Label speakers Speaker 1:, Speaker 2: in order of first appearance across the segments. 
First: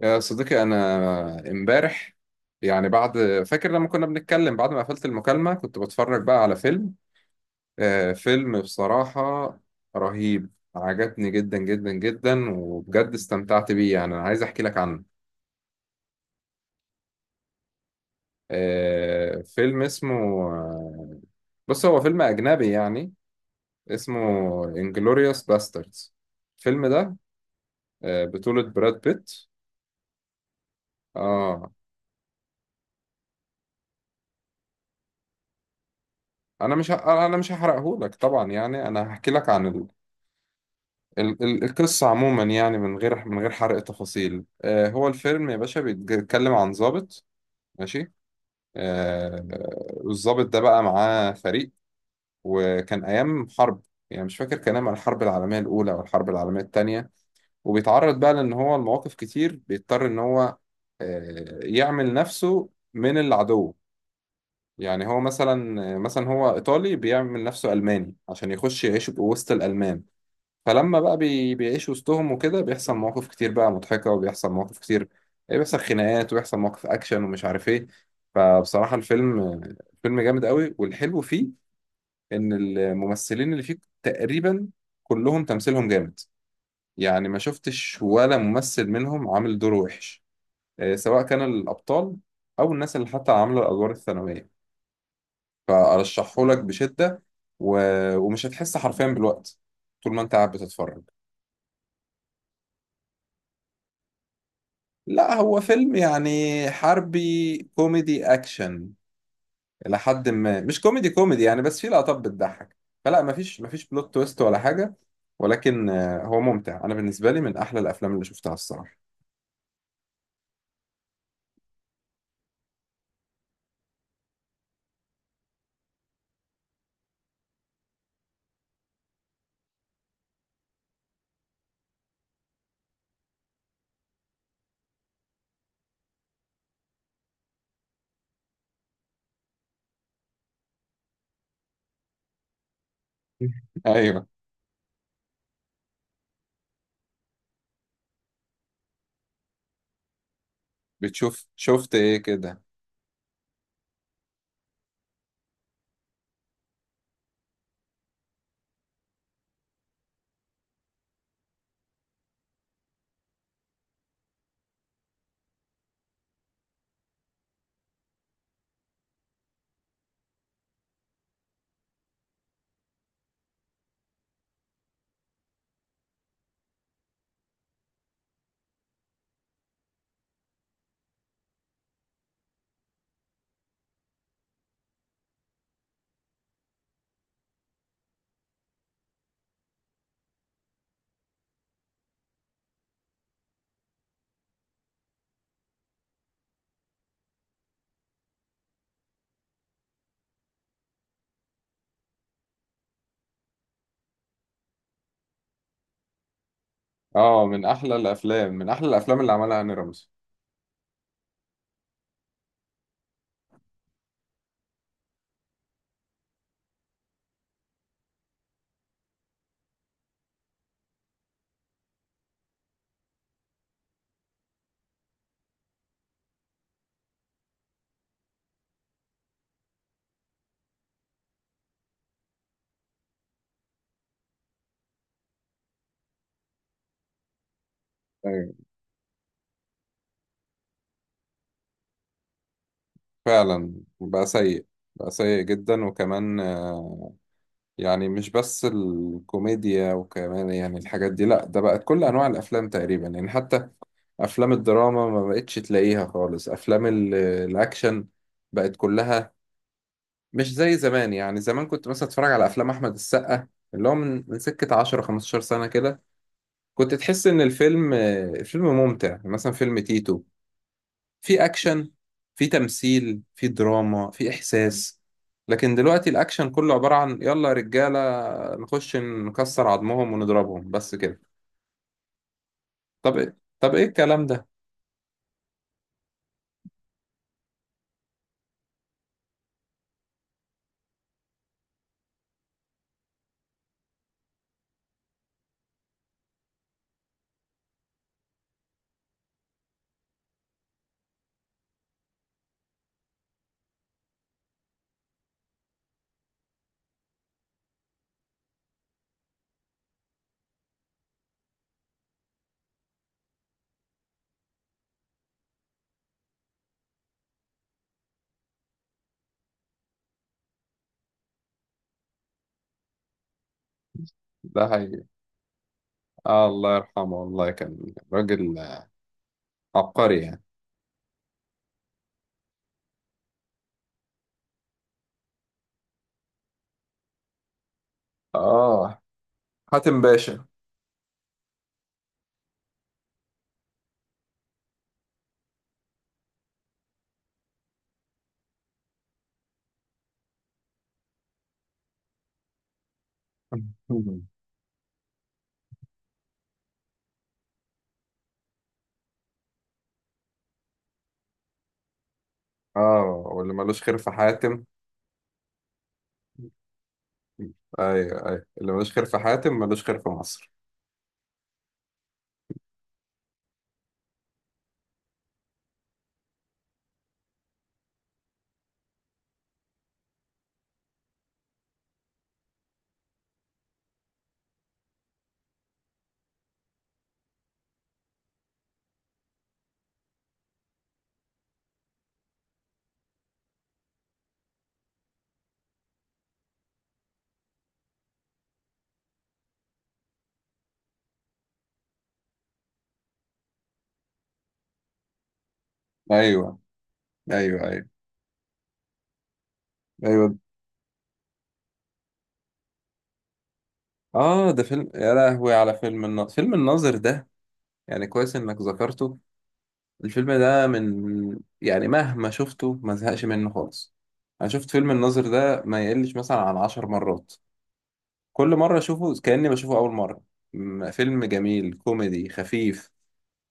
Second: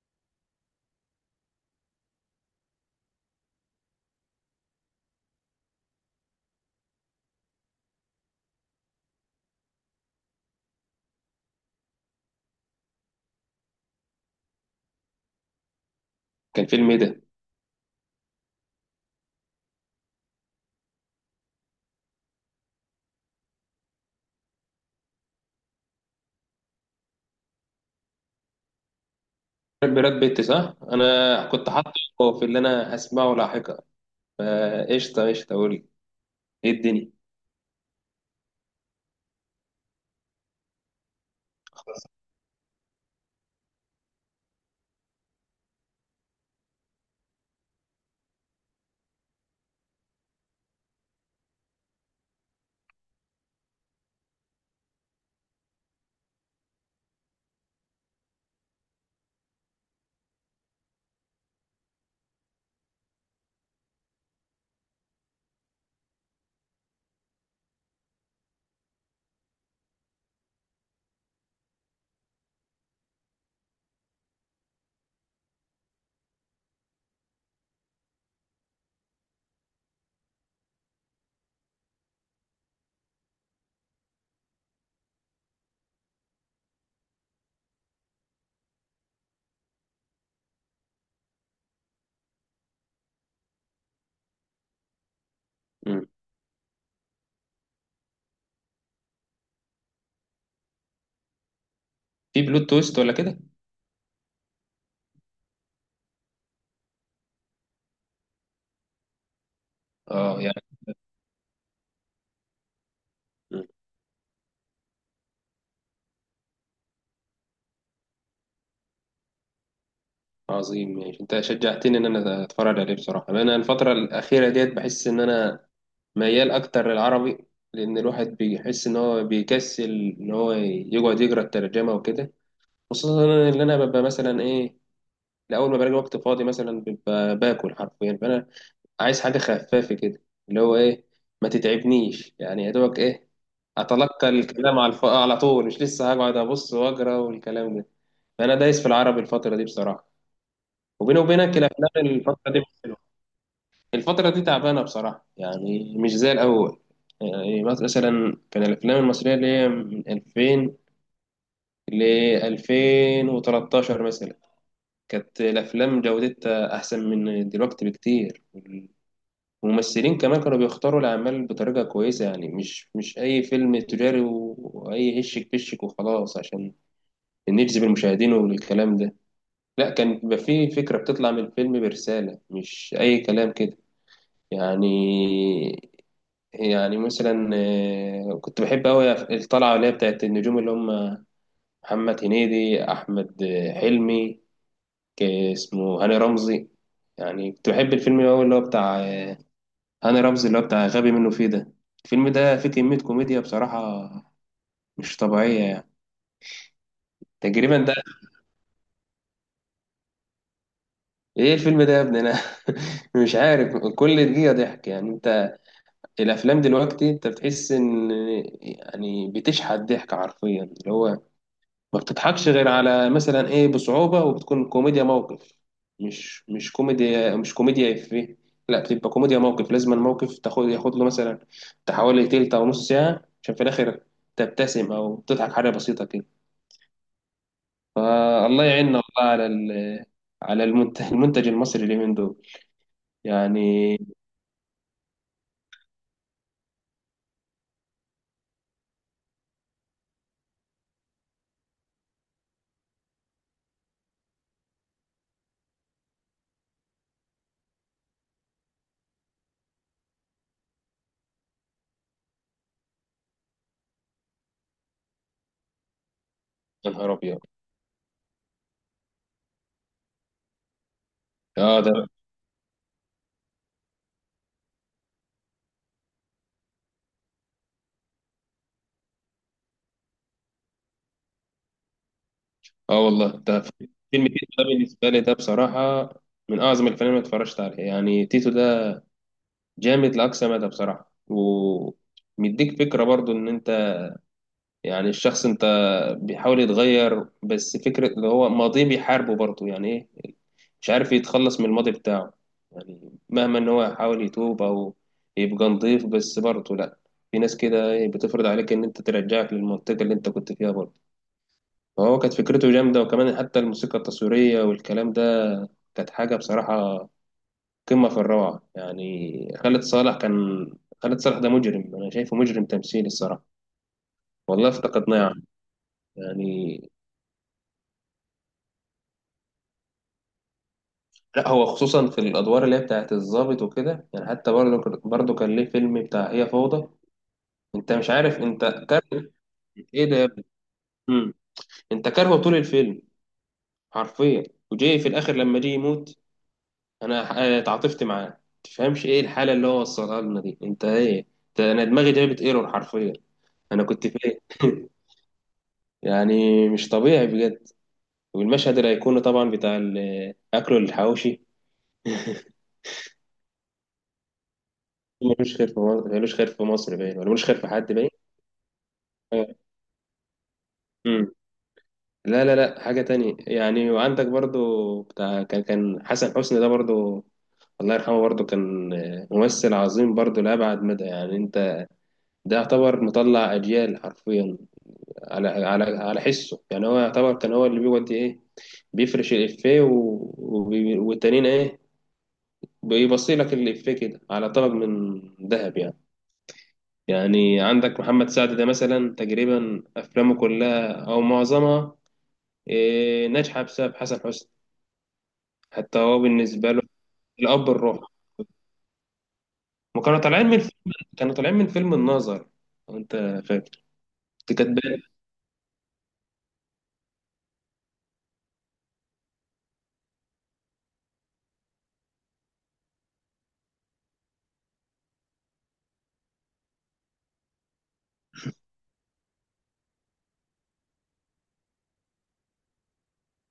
Speaker 1: يا صديقي أنا إمبارح يعني بعد فاكر لما كنا بنتكلم بعد ما قفلت المكالمة كنت بتفرج بقى على فيلم. فيلم بصراحة رهيب. عجبني جدا جدا جدا وبجد استمتعت بيه. يعني أنا عايز أحكي لك عنه.
Speaker 2: كان فيلم ايه ده؟
Speaker 1: فيلم اسمه بص هو فيلم أجنبي يعني اسمه انجلوريوس باستردز. الفيلم ده بطولة براد بيت.
Speaker 2: براد بيت صح؟ انا كنت
Speaker 1: آه
Speaker 2: حاطه في اللي انا هسمعه لاحقا فقشطه قشطه قول لي. ايه الدنيا؟
Speaker 1: أنا مش هحرقهولك طبعا. يعني أنا هحكي لك عن القصة عموما يعني من غير حرق تفاصيل. هو الفيلم يا باشا بيتكلم عن ضابط. ماشي. آه، والضابط ده بقى معاه فريق، وكان أيام حرب. يعني مش فاكر كان أيام الحرب العالمية الأولى أو الحرب العالمية التانية. وبيتعرض بقى لأن هو المواقف كتير بيضطر إن هو يعمل نفسه من العدو. يعني هو مثلا هو إيطالي بيعمل نفسه ألماني عشان يخش يعيش وسط الألمان. فلما بقى بيعيش وسطهم وكده بيحصل مواقف كتير بقى مضحكة، وبيحصل مواقف كتير، بيحصل خناقات، وبيحصل مواقف أكشن ومش عارف إيه. فبصراحة الفيلم فيلم جامد قوي. والحلو فيه إن الممثلين اللي فيه تقريبا كلهم تمثيلهم جامد. يعني ما شفتش ولا ممثل منهم عامل دور وحش، سواء كان الأبطال أو الناس اللي حتى عاملة الأدوار الثانوية.
Speaker 2: مم.
Speaker 1: فأرشحهولك بشدة، و... ومش هتحس حرفيا بالوقت طول ما أنت قاعد بتتفرج.
Speaker 2: في بلوت تويست ولا كده؟
Speaker 1: لا، هو فيلم يعني حربي كوميدي اكشن الى حد
Speaker 2: اه
Speaker 1: ما.
Speaker 2: يعني.
Speaker 1: مش كوميدي كوميدي يعني، بس فيه لقطات بتضحك. فلا مفيش
Speaker 2: مم.
Speaker 1: بلوت تويست ولا حاجه. ولكن هو ممتع. انا بالنسبه لي من احلى الافلام اللي شفتها الصراحه.
Speaker 2: عظيم ماشي، انت شجعتني ان انا اتفرج عليه بصراحه. انا الفتره الاخيره ديت بحس ان انا ميال اكتر للعربي، لان الواحد بيحس ان هو بيكسل ان هو يقعد يقرا الترجمه وكده. خصوصا ان انا ببقى مثلا ايه، لاول ما بلاقي وقت فاضي مثلا ببقى باكل حرفيا، فانا عايز حاجة خفافة كده اللي هو إيه، ما تتعبنيش يعني، يا دوبك إيه
Speaker 1: ايوه.
Speaker 2: أتلقى الكلام على على طول، مش لسه هقعد أبص وأقرأ والكلام ده. فأنا دايس في العربي الفترة دي بصراحة، وبيني
Speaker 1: بتشوف
Speaker 2: وبينك
Speaker 1: شفت
Speaker 2: الأفلام
Speaker 1: ايه
Speaker 2: الفترة دي
Speaker 1: كده.
Speaker 2: مش حلوة. الفترة دي تعبانة بصراحة، يعني مش زي الأول. يعني مثلا كان الأفلام المصرية اللي هي من 2000 ل 2013 مثلا، كانت الأفلام جودتها أحسن من دلوقتي بكتير. الممثلين كمان كانوا بيختاروا الأعمال بطريقة كويسة، يعني مش أي فيلم تجاري وأي هشك بشك وخلاص عشان نجذب المشاهدين والكلام ده. لا، كان بيبقى فيه فكرة بتطلع من الفيلم برسالة، مش أي كلام كده يعني. مثلا كنت بحب أوي الطلعة اللي هي بتاعت النجوم اللي هم محمد هنيدي، أحمد حلمي، اسمه هاني رمزي. يعني كنت بحب الفيلم أوي اللي هو بتاع هاني رمزي، اللي هو بتاع غبي منه فيه ده. الفيلم ده فيه كمية كوميديا بصراحة مش طبيعية يعني.
Speaker 1: اه، من
Speaker 2: تقريبا ده،
Speaker 1: احلى الافلام اللي عملها هاني رمزي.
Speaker 2: ايه الفيلم ده يا ابني انا مش عارف. كل دقيقة ضحك يعني. انت الافلام دلوقتي انت بتحس ان يعني بتشحت ضحك حرفيا، اللي هو ما بتضحكش غير على مثلا ايه، بصعوبة، وبتكون كوميديا موقف. مش كوميديا، مش كوميديا إفيه، لا بتبقى كوميديا موقف، لازم الموقف ياخد له مثلا بتاع حوالي تلت او نص ساعة عشان في الاخر تبتسم او تضحك حاجة بسيطة كده.
Speaker 1: ايوه،
Speaker 2: فالله يعيننا والله على على المنتج المصري اليومين دول
Speaker 1: فعلا.
Speaker 2: يعني.
Speaker 1: بقى سيء، جدا. وكمان يعني مش بس الكوميديا وكمان يعني الحاجات دي. لا، ده بقت كل انواع الافلام تقريبا يعني، حتى افلام الدراما ما بقتش تلاقيها خالص، افلام الاكشن بقت كلها مش زي زمان. يعني زمان كنت مثلا اتفرج على افلام احمد السقا اللي هو من سكة 10 15 سنة كده،
Speaker 2: يا
Speaker 1: كنت
Speaker 2: نهار
Speaker 1: تحس
Speaker 2: ابيض.
Speaker 1: ان الفيلم ممتع. يعني مثلا فيلم تيتو، في
Speaker 2: اه
Speaker 1: اكشن،
Speaker 2: ده.
Speaker 1: في تمثيل، في دراما، في احساس. لكن دلوقتي الاكشن كله عبارة عن: يلا يا رجالة، نخش نكسر عظمهم ونضربهم بس كده.
Speaker 2: اه والله ده.
Speaker 1: طب ايه الكلام
Speaker 2: فيلم
Speaker 1: ده؟
Speaker 2: تيتو ده بالنسبة لي، ده بصراحة من أعظم الافلام اللي اتفرجت عليها. يعني تيتو ده جامد لأقصى مدى بصراحة، ومديك فكرة برضو إن أنت يعني الشخص أنت بيحاول يتغير، بس فكرة اللي هو ماضيه بيحاربه برضو يعني إيه، مش عارف يتخلص من الماضي بتاعه. يعني مهما إن هو يحاول يتوب أو يبقى نضيف، بس برضو لأ، في ناس كده إيه بتفرض عليك إن أنت ترجعك للمنطقة اللي أنت كنت فيها برضو. فهو كانت فكرته جامدة، وكمان حتى الموسيقى التصويرية والكلام ده كانت حاجة بصراحة قمة في الروعة. يعني خالد صالح كان، خالد صالح ده مجرم، أنا شايفه مجرم تمثيلي الصراحة.
Speaker 1: ده
Speaker 2: والله
Speaker 1: هي.
Speaker 2: افتقدناه يا عم.
Speaker 1: الله
Speaker 2: يعني
Speaker 1: يرحمه. والله كان راجل عبقري يعني.
Speaker 2: لا، هو خصوصا في الأدوار اللي هي بتاعت الضابط وكده يعني، حتى برضه كان ليه فيلم بتاع هي فوضى. أنت مش عارف أنت
Speaker 1: اه،
Speaker 2: كاره
Speaker 1: حاتم
Speaker 2: إيه ده يا ابني.
Speaker 1: باشا.
Speaker 2: مم. أنت كارهه طول الفيلم حرفيا، وجاي في الآخر لما جه يموت أنا تعاطفت معاه. تفهمش إيه الحالة اللي هو وصلها لنا دي، أنت إيه، أنت أنا دماغي جابت إيرور حرفيا. أنا كنت فين يعني مش طبيعي بجد. والمشهد الأيقوني طبعا بتاع أكله الحواوشي.
Speaker 1: اه، واللي ملوش خير في حاتم.
Speaker 2: ملوش خير في مصر، ملوش خير في مصر باين، ولا ملوش خير في حد باين.
Speaker 1: ايوه، ايوه، اللي ملوش خير في
Speaker 2: آه.
Speaker 1: حاتم ملوش خير في مصر.
Speaker 2: مم. لا لا لا، حاجة تانية يعني. وعندك برضو بتاع كان، حسن حسني ده برضو الله يرحمه، برضو كان ممثل عظيم برضو لأبعد مدى يعني. أنت ده يعتبر مطلع أجيال حرفيا، على حسه يعني. هو يعتبر كان هو اللي بيودي إيه، بيفرش الإفيه و... والتانيين إيه، بيبصي لك الإفيه كده على طبق من ذهب يعني. يعني عندك محمد سعد ده مثلا تقريبا أفلامه كلها أو معظمها إيه، ناجحة بسبب حسن حسني. حتى هو
Speaker 1: ايوه،
Speaker 2: بالنسبة له
Speaker 1: ايوه،
Speaker 2: الأب
Speaker 1: ايوه،
Speaker 2: الروح. وكانوا
Speaker 1: ايوه.
Speaker 2: طالعين من فيلم، كانوا طالعين من فيلم الناظر، لو أنت فاكر.
Speaker 1: اه،
Speaker 2: دي
Speaker 1: ده
Speaker 2: كانت
Speaker 1: فيلم. يا لهوي على فيلم الناظر. فيلم الناظر ده يعني كويس انك ذكرته. الفيلم ده من يعني مهما شفته ما زهقش منه خالص. انا شفت فيلم الناظر ده ما يقلش مثلا عن 10 مرات. كل مرة اشوفه كأني بشوفه اول مرة. فيلم جميل كوميدي خفيف.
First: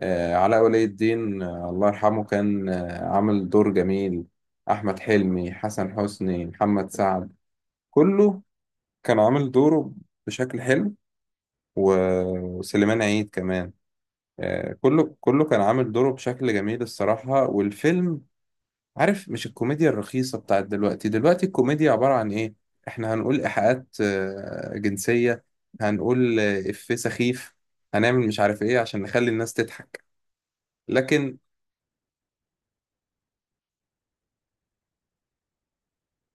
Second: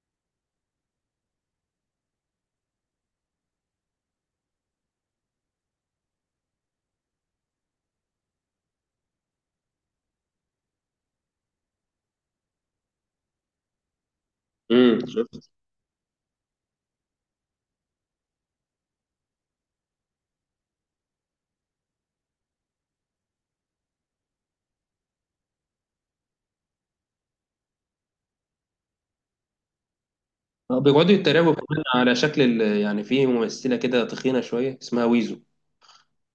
Speaker 1: علاء ولي الدين، الله يرحمه، كان عامل دور جميل. احمد حلمي، حسن حسني، محمد سعد، كله كان عامل دوره بشكل حلو. وسليمان عيد كمان، كله
Speaker 2: شفت.
Speaker 1: كان عامل دوره بشكل جميل الصراحة. والفيلم، عارف، مش الكوميديا الرخيصة بتاعت دلوقتي. دلوقتي الكوميديا عبارة عن إيه؟ إحنا هنقول إيحاءات جنسية، هنقول إفيه سخيف، هنعمل مش عارف إيه عشان نخلي الناس تضحك.
Speaker 2: بيقعدوا
Speaker 1: لكن
Speaker 2: يتريقوا كمان على شكل يعني في ممثلة كده تخينة شوية اسمها ويزو.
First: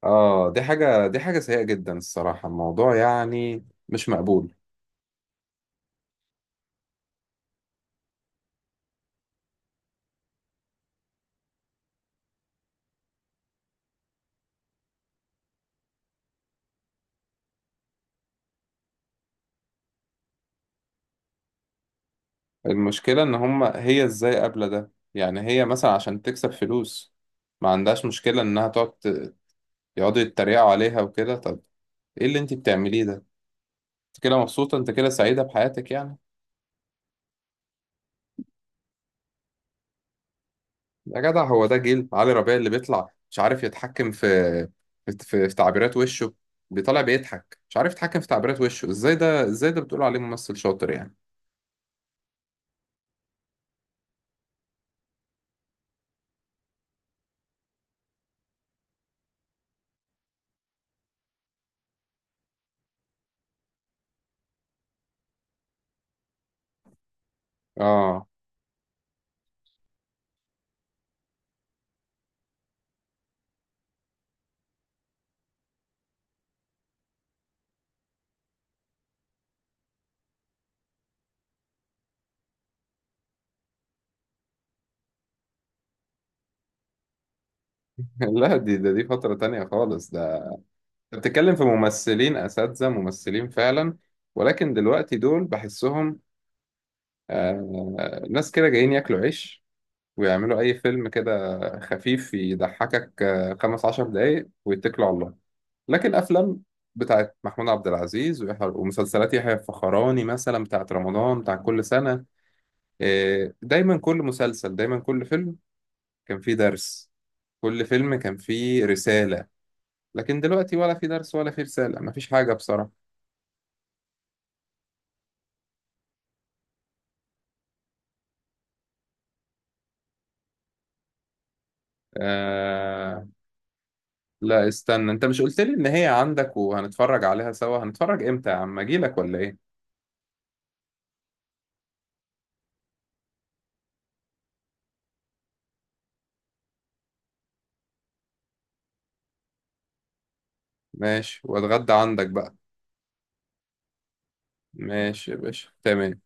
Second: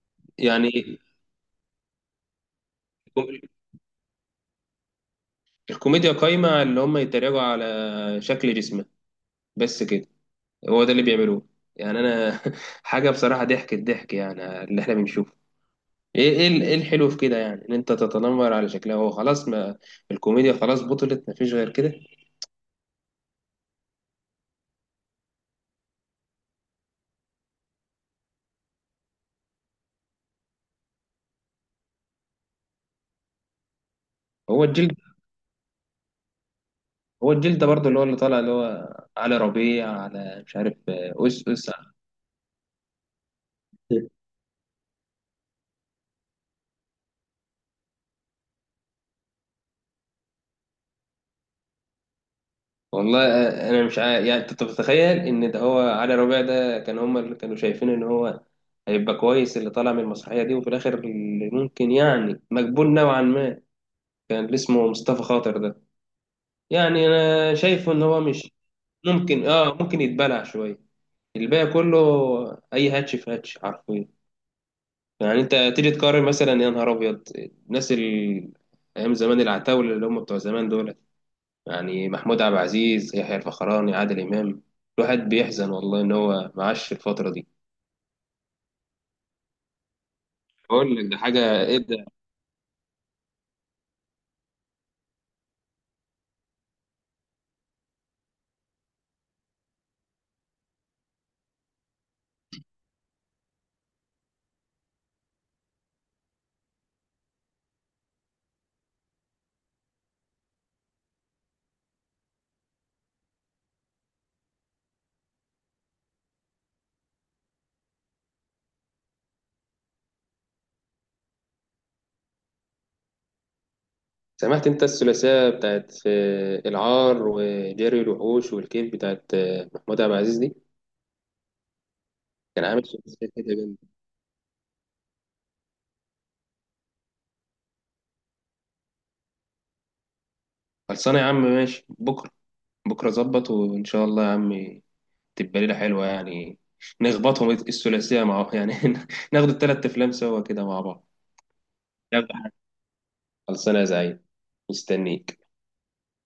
Speaker 1: دي
Speaker 2: يعني
Speaker 1: حاجة، سيئة جدا الصراحة. الموضوع
Speaker 2: الكو-
Speaker 1: يعني مش مقبول.
Speaker 2: الكوميديا قايمة على اللي هم يتريقوا على شكل جسمها بس كده. هو ده اللي بيعملوه يعني. أنا حاجة بصراحة ضحك، الضحك يعني اللي احنا بنشوفه ايه، إيه الحلو في كده يعني، ان انت تتنمر على شكلها. هو خلاص، ما الكوميديا خلاص بطلت، ما فيش غير كده.
Speaker 1: المشكلة إن هما هي إزاي قابلة ده يعني. هي مثلا عشان تكسب فلوس ما عندهاش مشكلة إنها تقعد يقعدوا يتريقوا عليها وكده. طب ايه اللي انت بتعمليه ده؟ انت كده
Speaker 2: هو
Speaker 1: مبسوطه، انت
Speaker 2: الجلد،
Speaker 1: كده سعيده بحياتك يعني؟
Speaker 2: هو الجلد ده برضه اللي هو اللي طالع اللي هو علي ربيع، على مش عارف
Speaker 1: يا جدع،
Speaker 2: اس
Speaker 1: هو
Speaker 2: اس.
Speaker 1: ده جيل علي ربيع اللي بيطلع مش عارف يتحكم في في تعبيرات وشه. بيطلع بيضحك مش عارف يتحكم في تعبيرات وشه. ازاي ده؟ بتقول عليه ممثل شاطر يعني؟
Speaker 2: والله انا مش عارف يعني. انت بتتخيل ان ده هو علي ربيع ده؟ كان هما اللي كانوا شايفين ان هو هيبقى كويس اللي طالع من المسرحيه دي. وفي الاخر اللي ممكن يعني مقبول نوعا ما كان اللي اسمه مصطفى خاطر ده. يعني انا شايفه ان هو
Speaker 1: اه.
Speaker 2: مش ممكن، اه ممكن يتبلع شويه، الباقي كله اي هاتش في هاتش حرفيا. يعني انت تيجي تقارن مثلا يا نهار ابيض الناس ال... ايام زمان العتاوله اللي هم بتوع زمان دول، يعني محمود عبد العزيز، يحيى الفخراني، عادل امام. الواحد بيحزن والله ان هو معاش الفتره دي.
Speaker 1: لا، دي فتره تانية خالص ده.
Speaker 2: بقول لك ده
Speaker 1: انت بتتكلم
Speaker 2: حاجه
Speaker 1: في
Speaker 2: ايه ده.
Speaker 1: ممثلين اساتذه، ممثلين فعلا. ولكن دلوقتي دول بحسهم ناس كده جايين ياكلوا عيش، ويعملوا أي فيلم كده خفيف يضحكك 15 دقايق ويتكلوا على الله. لكن أفلام بتاعت محمود عبد العزيز ومسلسلات يحيى الفخراني مثلا بتاعت رمضان بتاع كل سنة، دايما كل مسلسل، دايما كل فيلم كان فيه درس، كل فيلم كان فيه رسالة. لكن دلوقتي ولا في درس ولا في رسالة، مفيش حاجة بصراحة.
Speaker 2: سمعت انت الثلاثيه بتاعت العار وجري الوحوش والكيف بتاعت محمود عبد العزيز دي؟ كان عامل
Speaker 1: آه...
Speaker 2: ثلاثيه كده جامده.
Speaker 1: لا، استنى. انت مش قلت لي ان هي عندك وهنتفرج عليها سوا؟ هنتفرج امتى يا عم؟ اجيلك ولا ايه؟
Speaker 2: خلصانه يا عم، ماشي بكره. بكره ظبط وان شاء الله يا عم، تبقى ليلة حلوة يعني. نخبطهم الثلاثية مع يعني ناخد التلات أفلام سوا كده مع بعض.
Speaker 1: ماشي، واتغدى عندك
Speaker 2: يلا يا حاج.
Speaker 1: بقى.
Speaker 2: خلصانة يا زعيم،
Speaker 1: ماشي يا
Speaker 2: مستنيك
Speaker 1: باشا، تمام.